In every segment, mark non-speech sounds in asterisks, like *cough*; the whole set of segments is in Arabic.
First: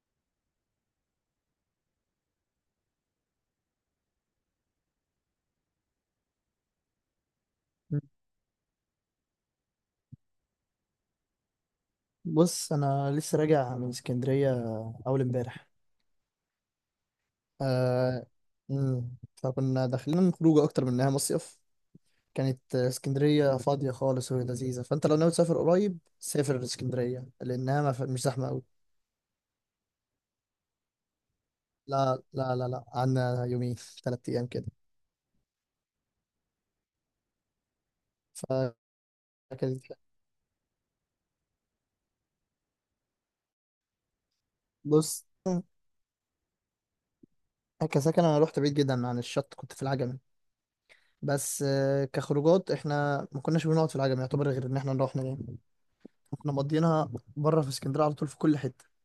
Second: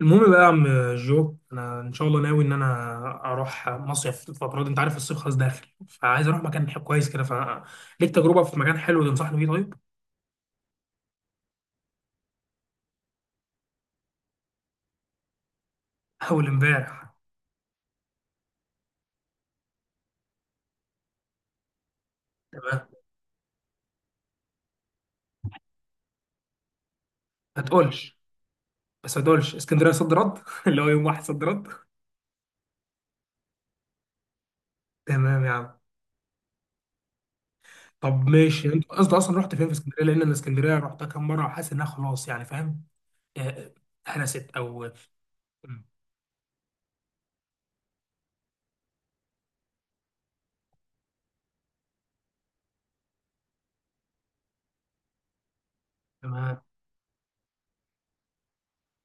المهم بقى يا عم جو، انا ان شاء الله ناوي ان انا اروح مصيف الفتره دي. انت عارف الصيف خلاص داخل، فعايز اروح مكان كويس كده. ف ليك تجربه في مكان حلو تنصحني بيه؟ طيب، بص، انا لسه راجع من اسكندريه، اول امبارح. *laughs* اول امبارح. آه. مم. فكنا داخلين خروجه اكتر من انها مصيف. كانت تمام، اسكندريه فاضيه خالص وهي لذيذه، فانت لو ناوي تسافر قريب سافر اسكندريه ما لانها ما ف- تقولش، مش زحمه قوي. بس ما تقولش اسكندريه صد رد *laughs* اللي هو يوم واحد صد رد. لا لا لا لا، عندنا يومين، ثلاث ايام كده. تمام يا عم. طب ماشي، فكانت انت قصدي اصلا رحت فين في اسكندريه؟ لان انا اسكندريه رحتها كام مره وحاسس انها خلاص، يعني فاهم. آه، هرست او بص، مم. كسكن انا رحت بعيد جدا عن الشط، كنت في العجمي، بس كخروجات احنا ما كناش بنقعد في العجمي يعتبر، غير ان احنا نروح نجي. كنا تمام. مضينا بره في اسكندريه على طول في كل حته.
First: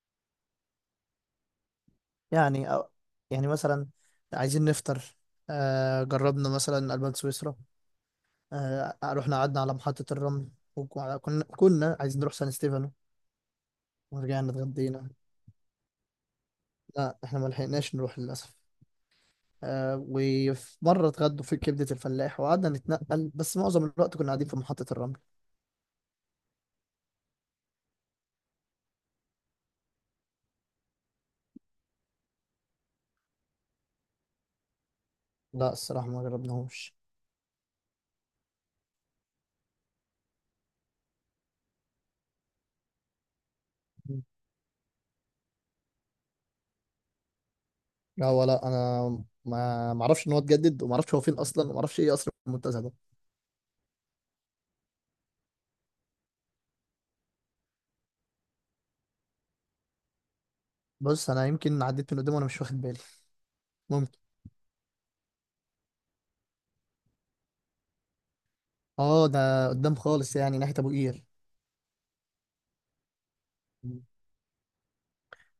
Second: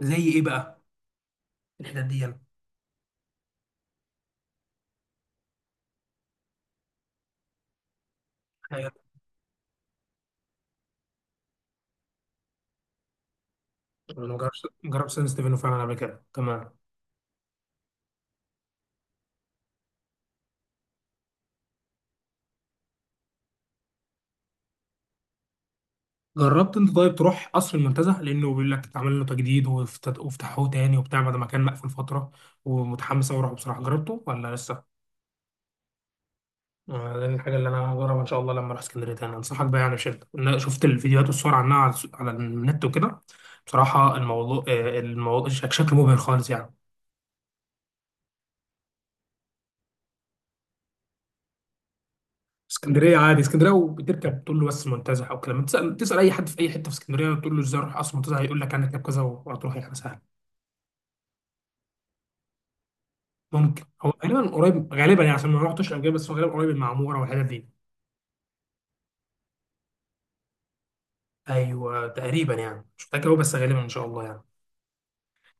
زي ايه بقى الحتت دي؟ انا يعني يعني مثلا عايزين نفطر، جربنا مثلا ألبان سويسرا. رحنا قعدنا على محطة الرمل. وكنا عايزين نروح سان ستيفانو. ما ورجعنا جربتش ما اتغدينا. جربتش سان ستيفانو فعلا قبل كده، تمام. لا، احنا ما لحقناش نروح للأسف. وفي مرة اتغدوا في كبدة الفلاح وقعدنا نتنقل، بس معظم الوقت كنا قاعدين في محطة الرمل. جربت انت طيب تروح قصر المنتزه؟ لانه بيقول لك اتعمل له تجديد وفتحوه تاني وبتاع، بعد ما كان مقفول فتره. ومتحمس اوي اروحه بصراحه، جربته ولا لسه؟ لا الصراحة ما جربناهوش. آه، ده الحاجه اللي انا هجربها ان شاء الله لما اروح اسكندريه تاني. انصحك بقى يعني بشده، انا شفت الفيديوهات والصور عنها على على النت وكده. بصراحه مم. الموضوع آه، الموضوع شكله مبهر خالص يعني. لا، ولا انا ما ما اعرفش ان هو اتجدد، وما اعرفش هو فين اصلا، وما اعرفش ايه اصلا المنتزه ده. اسكندريه عادي، اسكندريه وبتركب تقول له بس المنتزه او كلام. تسال اي حد في اي حته في اسكندريه، تقول له ازاي اروح قصر المنتزه، هيقول لك هنركب كذا وهتروح، يعني سهل. بص انا يمكن عديت من قدامه وانا مش واخد بالي. ممكن هو ممكن. غالبا قريب، غالبا يعني عشان ما رحتش قبل كده، بس هو غالبا قريب المعموره والحتت دي. اه، ده قدام خالص يعني ناحية ابو قير. ايوه تقريبا، يعني مش متاكد قوي بس غالبا ان شاء الله يعني.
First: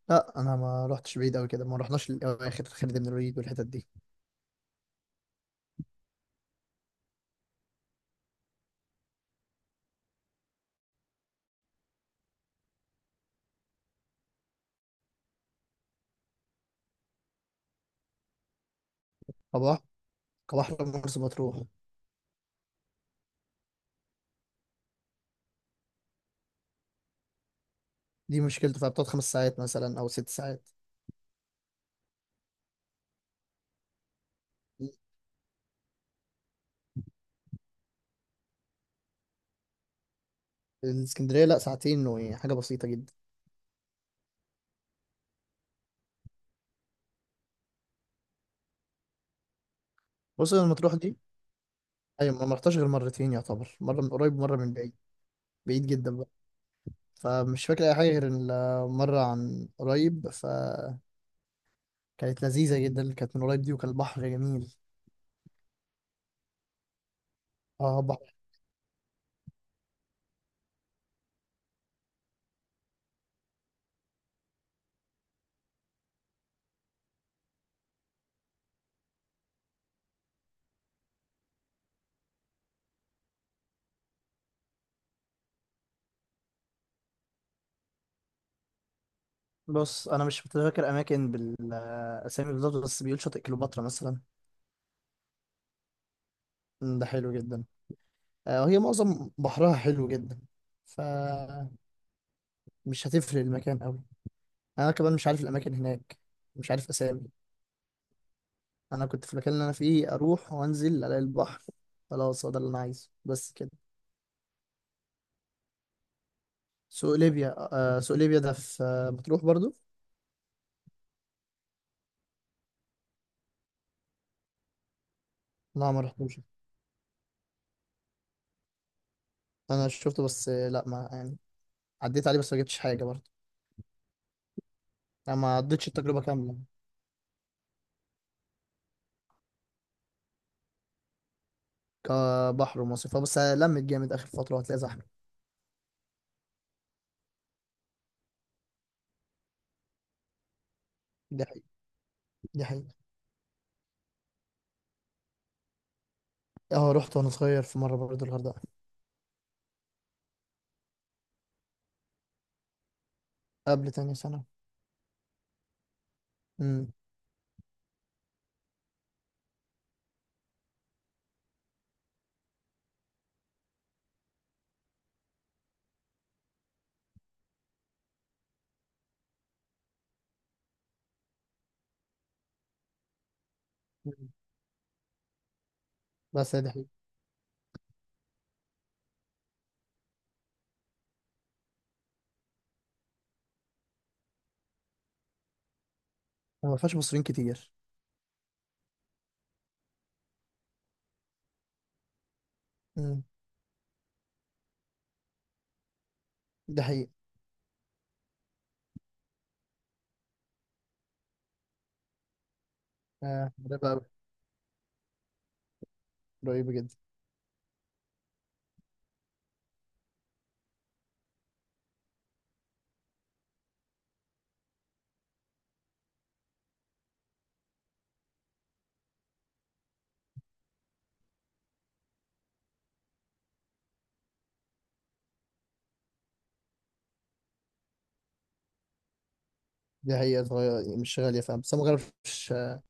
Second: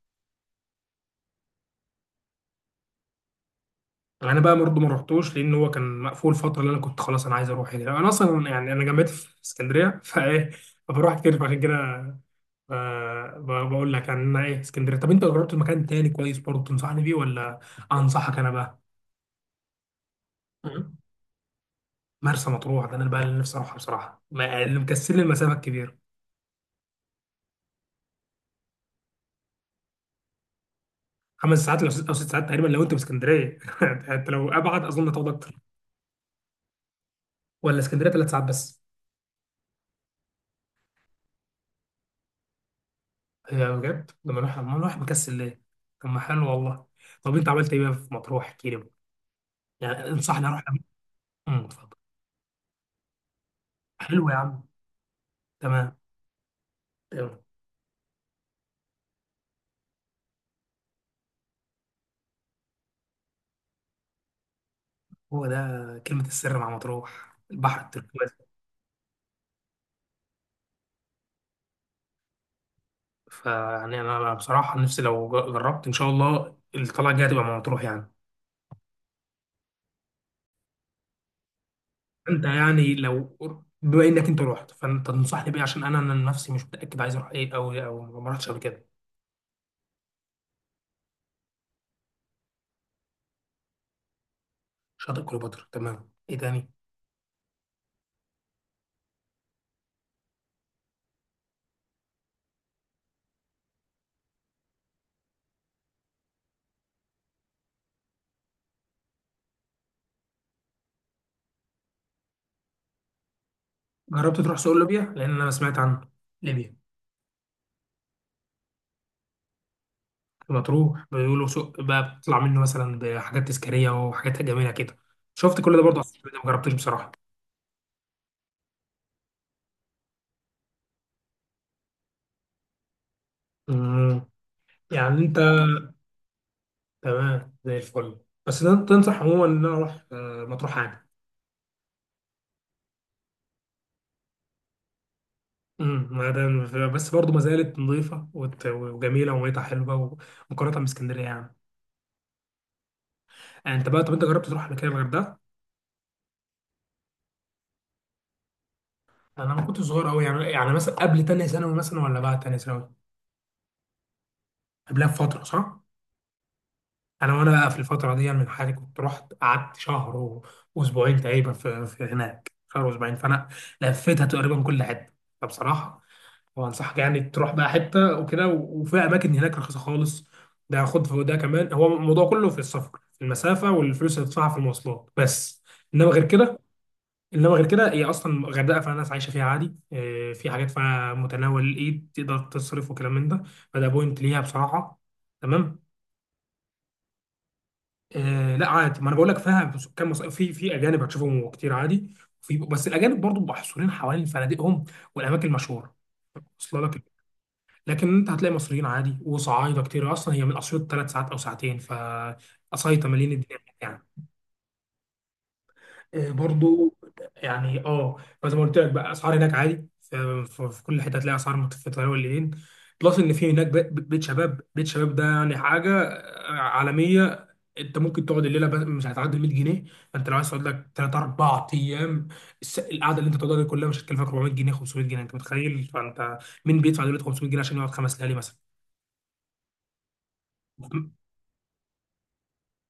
لا، انا ما رحتش بعيد قوي كده، ما رحناش للاخر خالد بن الوليد والحتت دي. يعني انا بقى برضه ما رحتوش، لان هو كان مقفول فتره اللي انا كنت خلاص انا عايز اروح. هنا انا اصلا يعني انا جامعتي في اسكندريه *laughs* فايه، فبروح كتير فعشان كده. آه، بقول لك يعني انا ايه اسكندريه. طب انت جربت مكان تاني كويس برضه تنصحني بيه ولا انصحك انا بقى؟ كبحر كبحر م- مرسى مطروح. مرسى مطروح ده انا بقى اللي نفسي اروحها بصراحه، اللي مكسل لي المسافه الكبيره. دي مشكلته فيها بتقعد خمس ساعات مثلا او ست ساعات. خمس ساعات، لو او ست ساعات تقريبا لو انت في اسكندريه. *laughs* انت لو ابعد اظن هتاخد اكتر، ولا اسكندريه ثلاث ساعات بس؟ الاسكندريه لا، ساعتين وحاجه بسيطه جدا. هي بجد لما نروح مكسل ليه. طب ما حلو والله. طب انت عملت ايه بقى في مطروح، احكي لي بقى. يعني انصحني بص اروح أنا مطروح دي، امم، اتفضل. ايوه ما رحتش غير مرتين يعتبر، مره من حلو يا قريب ومره عم. من بعيد. بعيد تمام، جدا بقى، تمام، فمش فاكر اي حاجه غير المره عن قريب، فكانت لذيذه جدا اللي كانت من قريب دي، وكان البحر جميل. هو ده كلمه السر مع مطروح، البحر اه، التركيزي. فيعني انا بصراحه نفسي لو جربت ان شاء الله الطلعه الجايه تبقى مع مطروح يعني. انت يعني لو، بما انك انت رحت، فانت تنصحني بايه؟ عشان انا نفسي مش متاكد عايز اروح ايه، او ما رحتش قبل كده. بص انا مش متذكر اماكن بالاسامي بالظبط، بس بيقول شاطئ كليوباترا مثلا. شاطئ كليوباترا، تمام، ايه تاني؟ ده حلو جدا. وهي معظم بحرها حلو جدا. فمش هتفرق المكان قوي، انا كمان مش عارف الاماكن هناك، مش عارف اسامي. انا كنت في المكان اللي انا فيه اروح وانزل الاقي البحر، خلاص هو ده اللي انا عايزه بس كده. جربت تروح سوق ليبيا؟ لان انا سمعت عن ليبيا سوق ليبيا، سوق ليبيا ده في مطروح برضو. لما تروح بيقولوا سوق بقى، بتطلع منه مثلا بحاجات تذكاريه وحاجات جميله كده. شفت كل ده لا برضه على ما السوشيال ميديا، رحتوش، ما جربتش بصراحه. انا شفته بس لا ما يعني عديت عليه، بس ما جبتش حاجه برضو. امم، يعني انا انت ما عدتش التجربه كامله. تمام زي الفل. بس ده انت تنصح عموما ان انا اروح آه، مطروح عادي؟ كبحر ومصيف، بس لمت جامد اخر فتره وهتلاقي زحمه. امم، ما ده بس برضه ما زالت نظيفه وجميله وميتها حلوه، ومقارنه باسكندريه دي يعني. حقيقه، دي حقيقه. يعني انت بقى، طب انت جربت تروح قبل كده الغردقه؟ اه، رحت وانا صغير في مره برضه الغردقه. انا ما كنت صغير قوي يعني، يعني مثلا قبل تانية ثانوي مثلا ولا بعد تانية ثانوي؟ قبل تاني سنه. قبلها بفتره صح؟ امم انا وانا بقى في الفتره دي يعني من حالي كنت رحت قعدت شهر واسبوعين تقريبا في، هناك شهر واسبوعين، فانا لفيتها تقريبا كل حته. فبصراحه وانصحك يعني تروح بقى حته وكده، وفي اماكن هناك رخيصه خالص. ده خد في ده كمان، هو الموضوع كله في السفر، في المسافه والفلوس اللي تدفعها في المواصلات بس، انما غير بس كده. هي دي حقيقه. انما غير كده هي اصلا الغردقه فيها ناس عايشه فيها عادي، آه، في حاجات فيها متناول الايد تقدر تصرف وكلام من ده، فده بوينت ليها بصراحه. تمام. وما فيهاش مصريين كتير. آه لا عادي، ما انا بقول لك فيها كم في، في اجانب هتشوفهم كتير عادي. في بس الاجانب امم برضو محصورين حوالين فنادقهم والاماكن المشهوره. دي وصل لك. حقيقه. لكن انت هتلاقي مصريين عادي وصعايده كتير، اصلا هي من اسيوط ثلاث ساعات او ساعتين، فقصايطه مليين آه، الدنيا هناك ده بقى يعني. آه، قريبه جدا. برضو، يعني اه فزي ما قلت لك بقى اسعار هناك عادي، في كل حته هتلاقي اسعار متفتحه والليلين. بلس ان في هناك بيت شباب. بيت شباب ده يعني حاجه آه، عالميه. انت ممكن تقعد الليله مش هتعدي 100 جنيه. فانت لو عايز تقعد لك 3 4 ايام، القعده اللي انت تقعدها دي كلها مش هتكلفك 400 جنيه، 500 جنيه، انت متخيل؟ فانت مين بيدفع دلوقتي 500 جنيه عشان يقعد خمس ليالي مثلا؟ دي حقيقه، صغير مش غاليه فاهم، بس أنا ما جربتش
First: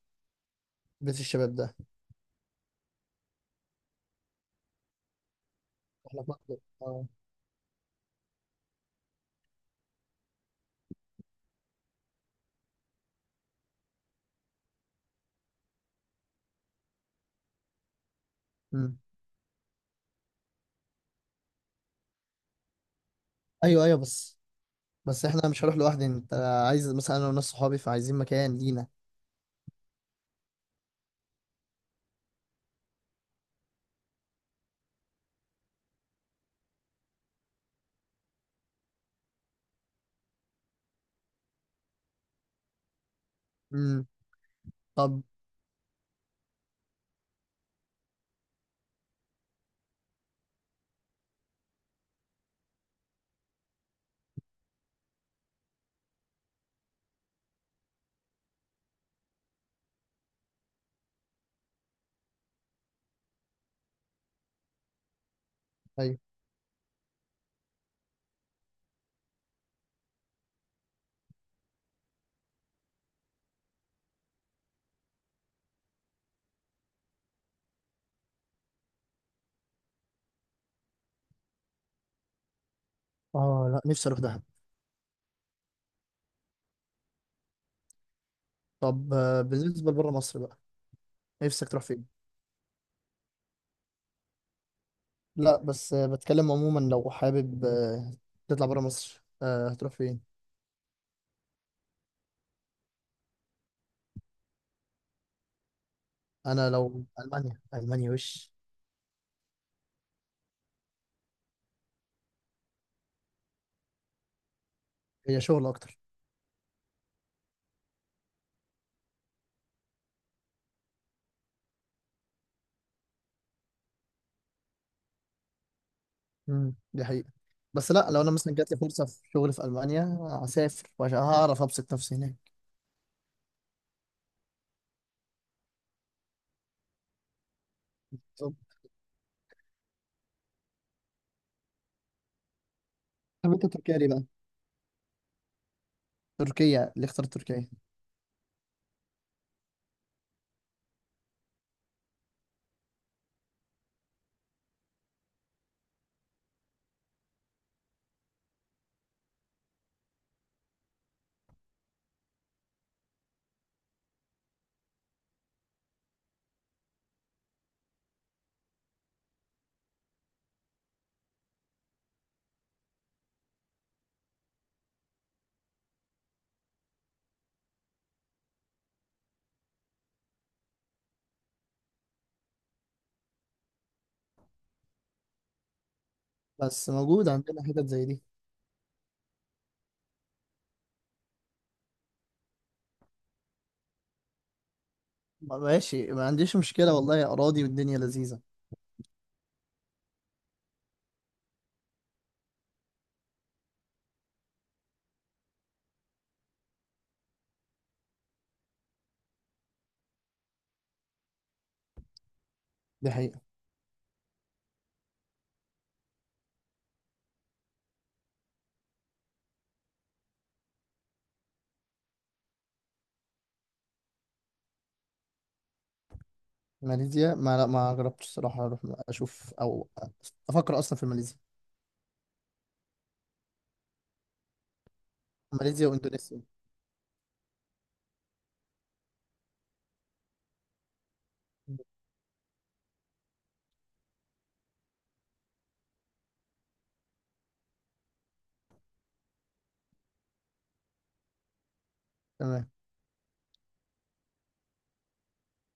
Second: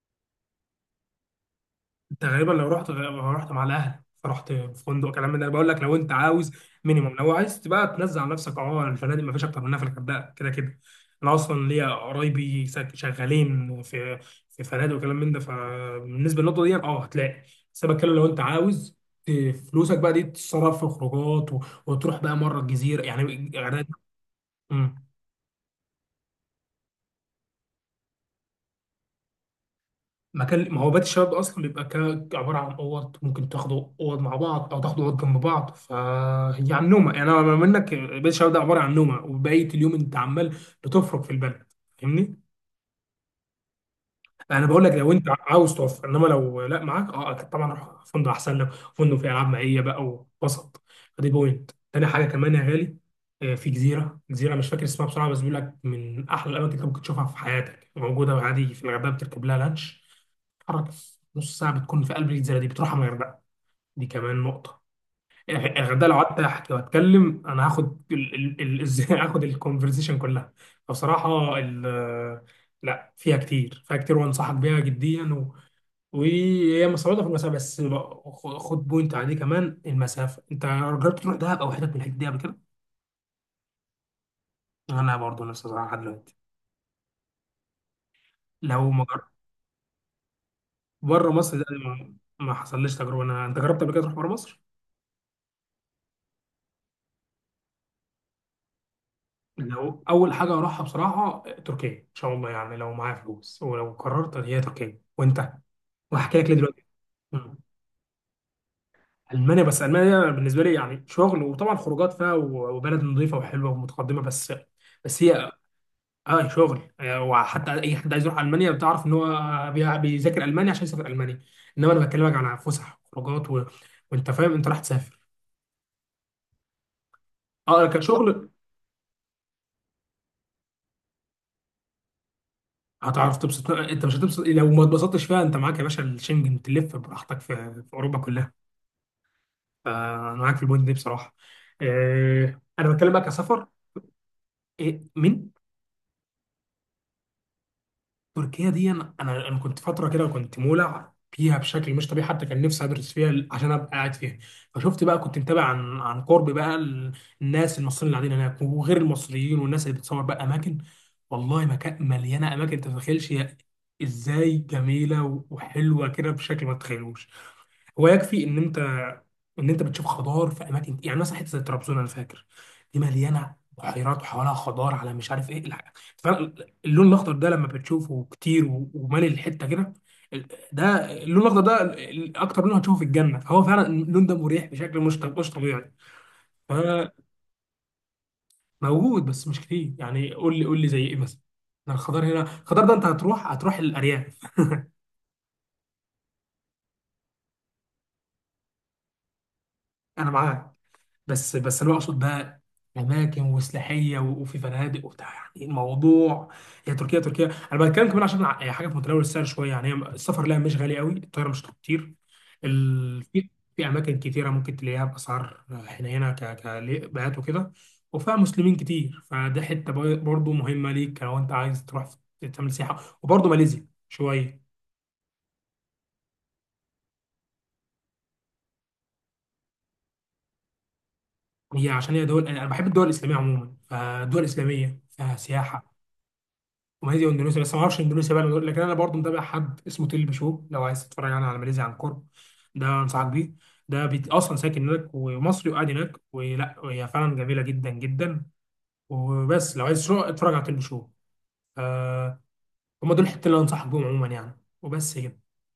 بيت الشباب ده. انت غالبا لو رحت، لو رحت مع الاهل، فرحت في فندق كلام من ده. انا بقول لك لو انت احنا في عاوز مصر اه. مينيمم، لو عايز تبقى تنزل على نفسك اه، الفنادق ما فيش اكتر منها في الغردقه كده كده. انا اصلا ليا قرايبي شغالين في، في فنادق وكلام من ده، فبالنسبه للنقطه دي اه هتلاقي. بس انا بتكلم لو انت عاوز امم. ت- فلوسك بقى دي تتصرف في خروجات وتروح بقى مره الجزيره يعني ايوه الغردقه. ايوه، بس بس احنا مش هروح لوحدي. انت عايز مثلا انا وناس صحابي، فعايزين مكان لينا. مكان، ما هو بيت الشباب ده اصلا بيبقى عباره عن اوض، ممكن تاخدوا اوض مع بعض او تاخدوا اوض جنب بعض، فهي عن نومه. يعني انا بما منك بيت الشباب ده عباره عن نومه، وبقيه اليوم انت عمال بتفرك في البلد، فاهمني. امم. انا بقول لك لو طب. انت عاوز توفر، انما لو لا معاك اه، اكيد طبعا روح فندق احسن لك، فندق فيه العاب مائيه بقى ووسط. فدي بوينت تاني حاجه كمان يا غالي، آه، في جزيره، جزيره مش فاكر اسمها بسرعه، بس بيقول لك من احلى الاماكن اللي ممكن تشوفها في حياتك موجوده عادي في الغردقه. بتركب لها لانش تتحرك في نص ساعه بتكون في قلب الجزيره دي، بتروحها من الغردقه. دي كمان نقطه. يعني ده لو ايوه. قعدت احكي واتكلم انا هاخد ازاي *laughs* هاخد الكونفرزيشن كلها. فبصراحه لا فيها كتير، فيها كتير وانصحك بيها جديا. و... وهي مستوردة في المسافه بس، خد بوينت عليه كمان المسافه، انت جربت تروح دهب او حتت من الحاجات دي قبل كده؟ اه. لا، نفسي اروح دهب. انا برضه نفسي أروح لحد دلوقتي لو ما طب جربت. بالنسبه لبره مصر بقى. بره مصر ده نفسك تروح ما فين؟ ما حصلليش تجربه انا. انت جربت قبل كده تروح بره مصر؟ لا، بس بتكلم عموما لو حابب تطلع بره مصر هتروح لو فين؟ اول حاجه اروحها بصراحه تركيا ان شاء الله، يعني لو معايا فلوس، ولو قررت هي تركيا وانت، وهحكي لك ليه انا دلوقتي. لو مم. المانيا، المانيا وش. المانيا، بس المانيا بالنسبه لي يعني شغل، وطبعا خروجات فيها وبلد نظيفه وحلوه ومتقدمه، بس. بس هي هي شغل اكتر. اه شغل آه، وحتى اي حد عايز يروح المانيا بتعرف ان هو بيذاكر المانيا عشان يسافر المانيا. انما انا بكلمك عن فسح وخروجات، و... وانت فاهم انت راح تسافر دي حقيقة. اه بس لا، لو انا كشغل. مثلا جات لي فرصة في شغل في المانيا هسافر، وعشان هعرف ابسط نفسي هناك. هتعرف تبسط، انت مش هتبسط؟ لو ما اتبسطتش فيها انت معاك يا باشا الشنجن، تلف براحتك في، في اوروبا كلها. طب. فانا معاك في البوينت دي بصراحه. آه، انا بتكلم بقى طب انت كسفر. تركيا ليه بقى؟ إيه؟ مين؟ تركيا اللي اختار تركيا. تركيا دي انا كنت فتره كده كنت مولع فيها بشكل مش طبيعي، حتى كان نفسي ادرس فيها عشان ابقى قاعد فيها. فشفت بقى، كنت متابع عن قرب بقى الناس المصريين اللي قاعدين هناك وغير المصريين، والناس اللي بتصور بقى اماكن. والله مكان مليانه اماكن، انت ما تتخيلش هي ازاي جميله وحلوه كده بشكل ما تتخيلوش. هو يكفي ان انت بتشوف خضار في اماكن، يعني مثلا حته زي طرابزون انا فاكر دي مليانه بحيرات وحوالها خضار على مش عارف ايه فعلا. اللون الاخضر ده لما بتشوفه كتير ومالي الحته كده ال- ده. اللون الاخضر ده اكتر لون هتشوفه في الجنه، فهو فعلا اللون ده مريح بشكل مش طبيعي. بس فموجود، موجود عندنا حتت زي دي. بس مش كتير. يعني قول لي، قول لي زي ايه مثلا؟ أنا الخضار هنا، الخضار ده انت هتروح، هتروح الارياف. ماشي، ما عنديش مشكلة والله، أراضي والدنيا لذيذة. انا معاك، بس انا اقصد بقى اماكن وسلاحيه وفي فنادق وبتاع، يعني إيه الموضوع؟ هي تركيا، تركيا انا بتكلم كمان عشان حاجه في متناول السعر شويه يعني. هي السفر لها مش غالي قوي، الطياره مش كتير دي حقيقة. في، في اماكن كتيره ممكن تلاقيها باسعار حنينه ك كبيات وكده. وفيها مسلمين كتير، فده حته برضه مهمه ليك لو انت عايز تروح تعمل سياحه. وبرضه ماليزيا شويه، ماليزيا ما لا، ما جربتش الصراحة أروح أشوف أو أفكر أصلا في ماليزيا. هي عشان هي دول انا بحب الدول الاسلاميه عموما، فالدول الاسلاميه فيها ماليزيا سياحه. واندونيسيا. وماليزيا واندونيسيا، بس ما اعرفش اندونيسيا بقى، لكن انا برضو متابع حد اسمه تيل بشو لو عايز تتفرج يعني على ماليزيا عن قرب، ده انصحك بيه. ده بيت اصلا ساكن هناك ومصري وقاعد هناك، ولا هي فعلا جميله جدا جدا. وبس لو عايز شو اتفرج على تيل بشو. آه، تمام هم دول الحتتين اللي انصحك بيهم عموما يعني، وبس كده.